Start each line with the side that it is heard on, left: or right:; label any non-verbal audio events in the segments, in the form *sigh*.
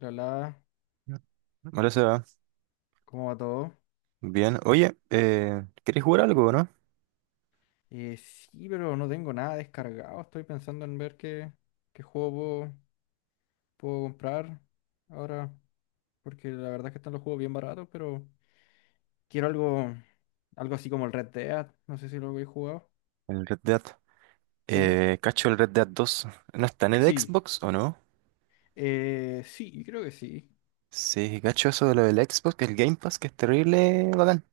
left: Hola,
right: Hola, Seba.
left: ¿cómo va todo?
right: Bien. Oye, ¿querés jugar algo, o no?
left: Sí, pero no tengo nada descargado. Estoy pensando en ver qué juego puedo comprar ahora, porque la verdad es que están los juegos bien baratos, pero quiero algo así como el Red Dead. No sé si lo habéis jugado.
right: El Red Dead.
left: Sí,
right: ¿Cacho el Red Dead dos? ¿No está en el
left: sí,
right: Xbox o no?
left: sí, creo que sí.
right: Sí, cacho eso de lo del Xbox, que el Game Pass, que es terrible, bacán.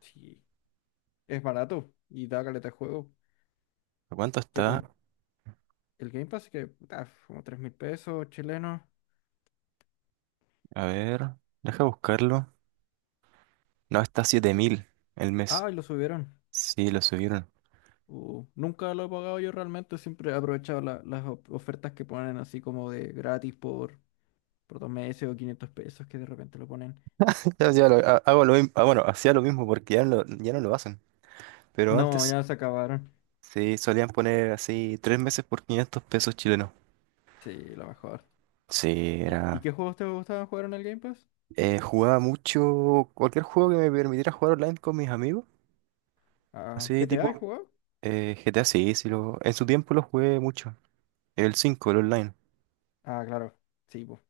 left: Sí, es barato y da caleta de juego.
right: ¿A cuánto
left: ¿Qué otra-
right: está?
left: El Game Pass, que puta, como 3.000 pesos chilenos.
right: A ver, deja buscarlo. No, está 7.000 el mes.
left: Ah, y lo subieron.
right: Sí, lo subieron. *laughs*
left: Nunca lo he pagado yo realmente, siempre he aprovechado las ofertas que ponen así como de gratis por 2 meses o 500 pesos que de repente lo ponen.
right: Hago lo mismo. Ah, bueno, hacía lo mismo porque ya, no, ya no lo hacen. Pero
left: No,
right: antes
left: ya se acabaron.
right: sí solían poner así 3 meses por 500 pesos chilenos.
left: Sí, lo mejor.
right: Sí,
left: ¿Y
right: era.
left: qué juegos te gustaban jugar en el Game Pass?
right: Jugaba mucho cualquier juego que me permitiera jugar online con mis amigos.
left: Ah,
right: Así
left: ¿GTA he
right: tipo
left: jugado?
right: GTA, sí, en su tiempo lo jugué mucho. El 5, el online.
left: Ah, claro, sí, pues.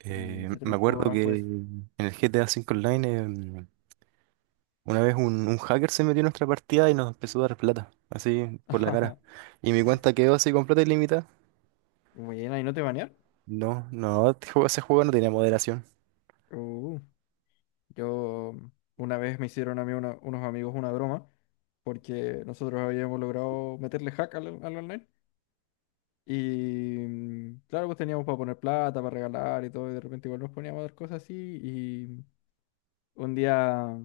left: ¿Y qué otro
right: Me
left: juego
right: acuerdo
left: más
right: que
left: pues?
right: en el GTA 5 Online. Una vez un hacker se metió en nuestra partida y nos empezó a dar plata, así por la cara.
left: *laughs*
right: Y mi cuenta quedó así con plata ilimitada.
left: Bueno, ¿y no te banearon?
right: No, no, ese juego no tenía moderación.
left: Uh, yo una vez me hicieron a mí unos amigos una broma porque nosotros habíamos logrado meterle hack al online. Y claro, pues teníamos para poner plata, para regalar y todo, y de repente igual nos poníamos a dar cosas así. Y un día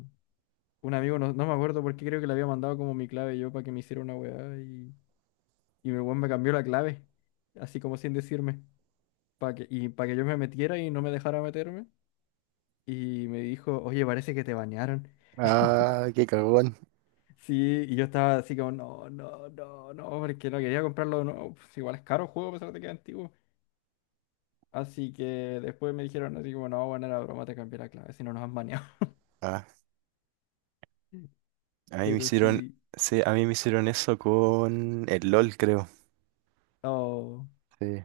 left: un amigo, no, no me acuerdo por qué, creo que le había mandado como mi clave yo para que me hiciera una weá. Y el weón me cambió la clave, así como sin decirme, para que yo me metiera y no me dejara meterme. Y me dijo, oye, parece que te bañaron. *laughs*
right: Ah, qué cagón.
left: Sí, y yo estaba así como, no, no, no, no, porque no quería comprarlo de nuevo. Pues igual es caro el juego a pesar de que es antiguo. Así que después me dijeron así como, no, bueno, era broma, te cambié la clave, si no nos han baneado.
right: Ah,
left: *laughs*
right: a mí me
left: Pero
right: hicieron,
left: sí.
right: sí, a mí me hicieron eso con el LOL, creo.
left: Oh.
right: Sí.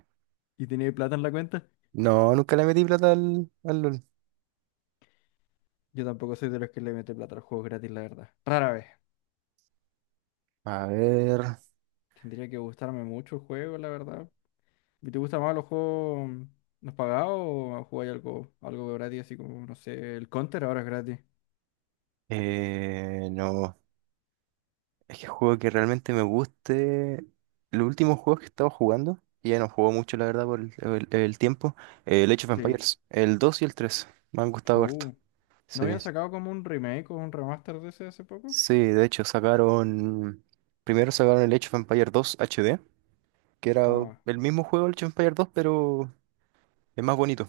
left: ¿Y tenía plata en la cuenta?
right: No, nunca le metí plata al LOL.
left: Yo tampoco soy de los que le mete plata a los juegos gratis, la verdad. Rara vez.
right: A
left: Te-
right: ver,
left: Tendría que gustarme mucho el juego, la verdad. ¿Y te gustan más los juegos los pagados o jugáis algo gratis, así como, no sé, el Counter ahora es gratis?
right: no. Es que juego que realmente me guste. Los últimos juegos que he estado jugando, y ya no juego mucho, la verdad, por el tiempo. El Age of
left: Sí.
right: Empires, el 2 y el 3 me han gustado harto.
left: Uh, ¿No
right: Sí.
left: habían sacado como un remake o un remaster de ese hace poco?
right: Sí, de hecho, sacaron. Primero sacaron el Age of Empires 2 HD, que era
left: Ah,
right: el mismo juego, el Age of Empires 2, pero es más bonito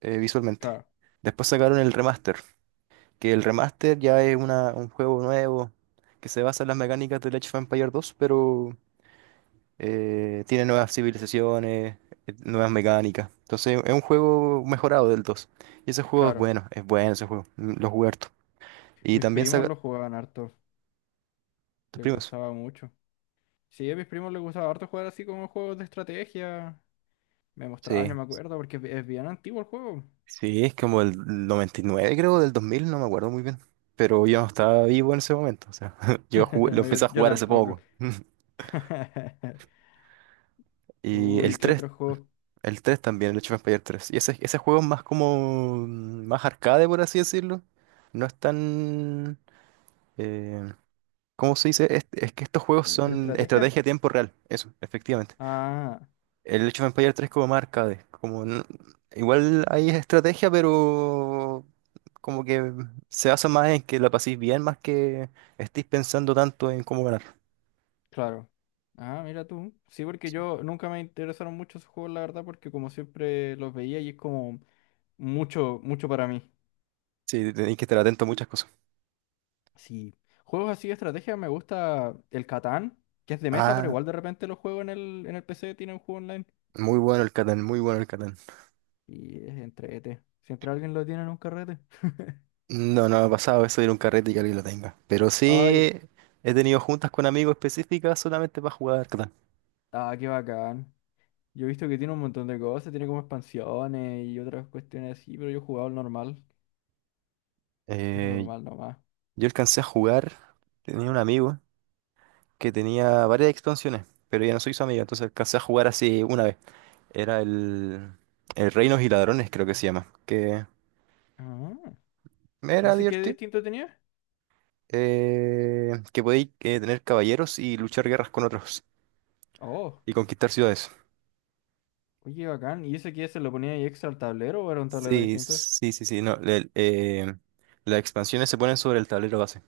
right: visualmente.
left: claro,
right: Después sacaron el remaster, que el remaster ya es un juego nuevo que se basa en las mecánicas del Age of Empires 2, pero tiene nuevas civilizaciones, nuevas mecánicas. Entonces es un juego mejorado del 2. Y ese juego
left: claro.
right: es bueno ese juego, lo jugué harto. Y
left: Mis
right: también
left: primos
right: saca.
left: lo jugaban harto.
right: Tus
left: Les
right: primos.
left: gustaba mucho. Sí, a mis primos les gustaba harto jugar así como juegos de estrategia. Me mostraban,
right: Sí,
left: yo me acuerdo, porque es bien antiguo el juego.
right: sí, es como el 99 creo, del 2000, no me acuerdo muy bien. Pero yo no estaba vivo en ese momento, o sea, *laughs*
left: *laughs*
right: lo empecé
left: Yo,
right: a
left: yo
right: jugar hace
left: tampoco.
right: poco. *laughs*
left: *laughs*
right: Y
left: Uy,
right: el
left: ¿qué
right: 3,
left: otros juegos
right: el 3 también, el Age of Empires 3. Y ese juego es más como, más arcade, por así decirlo. No es tan. eh, ¿Cómo se dice? Es que estos juegos
left: de
right: son
left: estrategia?
right: estrategia a tiempo real, eso, efectivamente.
left: Ah,
right: El Age of Empires 3 como más arcade, como igual hay estrategia, pero como que se basa más en que la paséis bien, más que estéis pensando tanto en cómo ganar.
left: claro. Ah, mira tú. Sí, porque yo nunca me interesaron mucho esos juegos, la verdad, porque como siempre los veía y es como mucho, mucho para mí.
right: Sí, tenéis que estar atento a muchas cosas.
left: Sí. Juegos así de estrategia me gusta el Catán, que es de mesa, pero
right: Ah,
left: igual de repente lo juego en el PC, tiene un juego online.
right: muy bueno el Catán, muy bueno el Catán.
left: Y es entrete. Siempre alguien lo tiene en un carrete.
right: No, no me ha pasado eso de ir a un carrete y que alguien lo tenga. Pero sí
left: Ay,
right: he tenido juntas con amigos específicas solamente para jugar Catán.
left: ah, qué bacán. Yo he visto que tiene un montón de cosas, tiene como expansiones y otras cuestiones así, pero yo he jugado el normal. Es
right: Eh,
left: normal nomás.
right: yo alcancé a jugar, tenía un amigo que tenía varias expansiones, pero ya no soy su amiga, entonces alcancé a jugar así una vez. Era el Reinos y Ladrones, creo que se llama, que
left: Ah,
right: me
left: ¿y
right: era
left: ese qué
right: divertido,
left: distinto tenía?
right: que podéis tener caballeros y luchar guerras con otros
left: Oh,
right: y conquistar ciudades.
left: oye, bacán. ¿Y ese qué se lo ponía ahí extra al tablero o era un tablero
right: Sí,
left: distinto?
right: sí, sí, sí, no, las expansiones se ponen sobre el tablero base.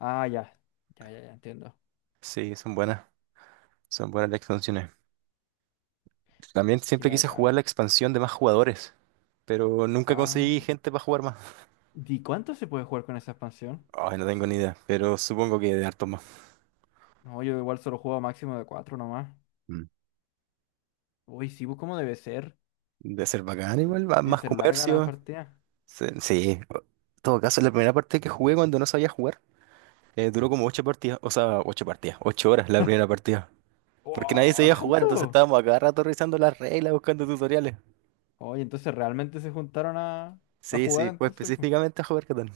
left: Ah, ya. Ya, ya, ya entiendo.
right: Sí, son buenas las expansiones. También
left: Qué
right: siempre quise jugar
left: bacán.
right: la expansión de más jugadores, pero nunca conseguí
left: Ah,
right: gente para jugar más.
left: ¿y cuánto se puede jugar con esa expansión?
right: Ay, no tengo ni idea, pero supongo que de hartos más.
left: No, yo igual solo juego máximo de cuatro nomás.
right: Mm.
left: Uy, sí, pues, ¿cómo debe ser?
right: Debe ser bacán
left: Deben
right: igual,
left: deben
right: más
left: ser largas las
right: comercio.
left: partidas.
right: Sí, sí. En todo caso, la primera parte que jugué cuando no sabía jugar, duró como 8 partidas, o sea, 8 partidas, 8 horas la primera partida. Porque nadie
left: ¡Wow!
right: sabía jugar, entonces
left: ¿Tanto?
right: estábamos a cada rato revisando las reglas, buscando tutoriales.
left: Oye, entonces realmente se juntaron a
right: Sí,
left: jugar
right: sí, fue
left: entonces. Pues.
right: específicamente a jugar Catán.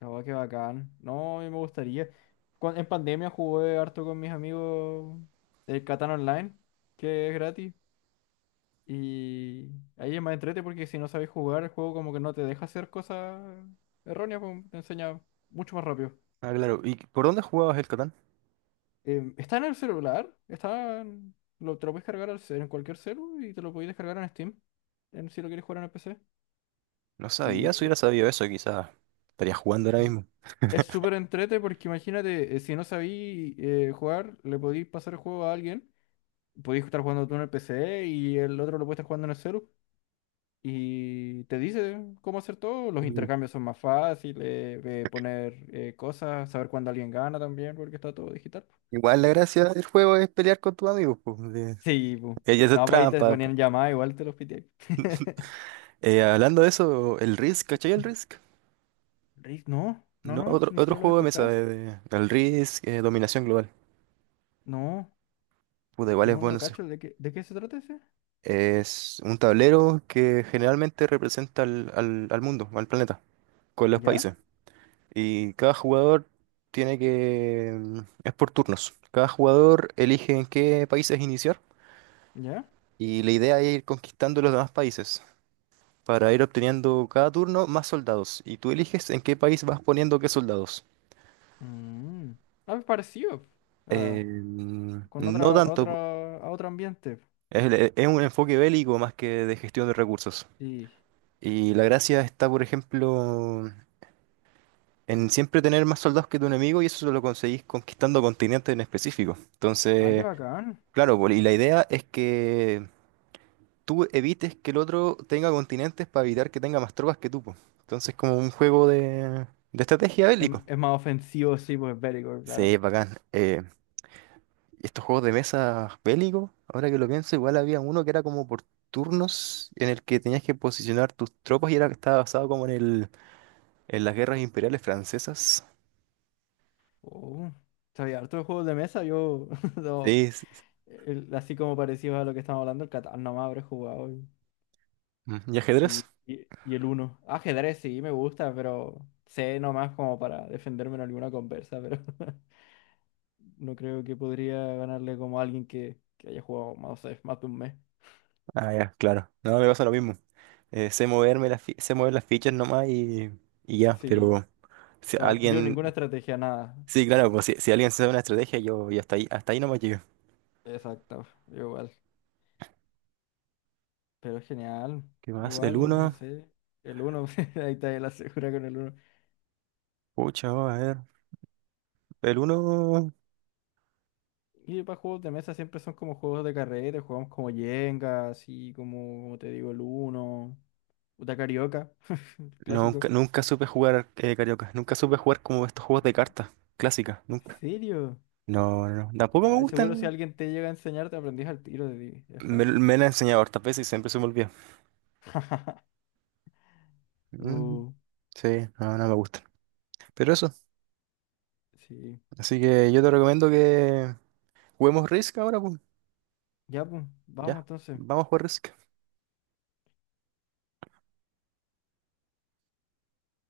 left: Oh, qué bacán. No, a mí me gustaría. En pandemia jugué harto con mis amigos el Catán Online, que es gratis. Y ahí es más entrete porque si no sabes jugar, el juego como que no te deja hacer cosas erróneas, pues, te enseña mucho más rápido.
right: Ah, claro. ¿Y por dónde jugabas el Catán?
left: Está en el celular, lo, te lo puedes cargar en cualquier celu y te lo puedes descargar en Steam, si lo quieres jugar en el PC.
right: No
left: Y
right: sabía, si hubiera
left: eh,
right: sabido eso, quizás estaría jugando ahora mismo.
left: Es súper entrete porque imagínate, si no sabí jugar, le podéis pasar el juego a alguien. Podéis estar jugando tú en el PC y el otro lo puede estar jugando en el celu. Y te dice cómo hacer todo. Los
right: Mm.
left: intercambios son más fáciles, poner cosas, saber cuándo alguien gana también, porque está todo digital.
right: Igual la gracia del juego es pelear con tus amigos, pues.
left: Sí, pu.
right: Ella es
left: No, pues ahí te
right: trampa, po.
left: ponían llamada, igual te los pité. *laughs*
right: Hablando de eso, el Risk, ¿cachai el Risk?
left: Risk, no, no,
right: No,
left: no,
right: otro,
left: ni
right: otro
left: siquiera lo he
right: juego de mesa,
left: escuchado.
right: el Risk, Dominación Global.
left: No,
right: Puta, igual es
left: no, no
right: bueno.
left: lo cacho. ¿De qué se trata ese?
right: Es un tablero que generalmente representa al mundo, al planeta, con los países.
left: ¿Ya?
right: Y cada jugador tiene que. Es por turnos. Cada jugador elige en qué países iniciar
left: ¿Ya?
right: y la idea es ir conquistando los demás países para ir obteniendo cada turno más soldados. Y tú eliges en qué país vas poniendo qué soldados.
left: Mm. Ah, es parecido. Ah,
right: No tanto.
left: a otro ambiente.
right: Es un enfoque bélico más que de gestión de recursos.
left: Sí.
right: Y la gracia está, por ejemplo, en siempre tener más soldados que tu enemigo y eso lo conseguís conquistando continentes en específico.
left: Ah, qué
right: Entonces,
left: bacán.
right: claro, pues, y la idea es que tú evites que el otro tenga continentes para evitar que tenga más tropas que tú, pues. Entonces, como un juego de estrategia
left: Es,
right: bélico.
left: es más ofensivo, sí, pues bélico, claro.
right: Sí, bacán. Y estos juegos de mesa bélicos, ahora que lo pienso, igual había uno que era como por turnos en el que tenías que posicionar tus tropas y era estaba basado como en en las guerras imperiales francesas.
left: Oh, sabía harto de juegos de mesa, yo *laughs* no,
right: Sí,
left: así como parecido a lo que estamos hablando, el Catán nomás habré jugado y,
right: ¿y
left: y,
right: ajedrez?
left: y el Uno. Ajedrez sí me gusta, pero sé nomás como para defenderme en alguna conversa, pero *laughs* no creo que podría ganarle como a alguien que haya jugado, no sé, más de un mes.
right: Ah, ya, claro. No, me pasa lo mismo. Sé sé mover las fichas nomás y ya,
left: Sí.
right: pero si
left: No, yo ninguna
right: alguien,
left: estrategia, nada.
right: sí, claro, pues si alguien sabe una estrategia, yo hasta ahí nomás llego.
left: Exacto, yo igual. Pero genial,
right: ¿Qué más? El
left: igual, no
right: uno,
left: sé. El uno, *laughs* ahí está la segura con el uno.
right: pucha, vamos a ver. El uno.
left: Y para juegos de mesa siempre son como juegos de carrera, jugamos como Jenga, así como te digo, el uno. Puta carioca, *laughs* el clásico.
right: Nunca, nunca supe jugar carioca, nunca supe jugar como estos juegos de cartas clásicas,
left: ¿En
right: nunca.
left: serio?
right: No, no, no, tampoco me
left: Ah, seguro si
right: gustan.
left: alguien te llega a enseñar, te aprendís al tiro de es
right: Me,
left: fácil.
right: me la han enseñado hartas veces y siempre se me olvida. Mm,
left: Uh,
right: sí, no, no me gustan. Pero eso,
left: sí.
right: así que yo te recomiendo que juguemos Risk ahora, pues.
left: Ya, pues, vamos
right: Ya,
left: entonces.
right: vamos a jugar Risk.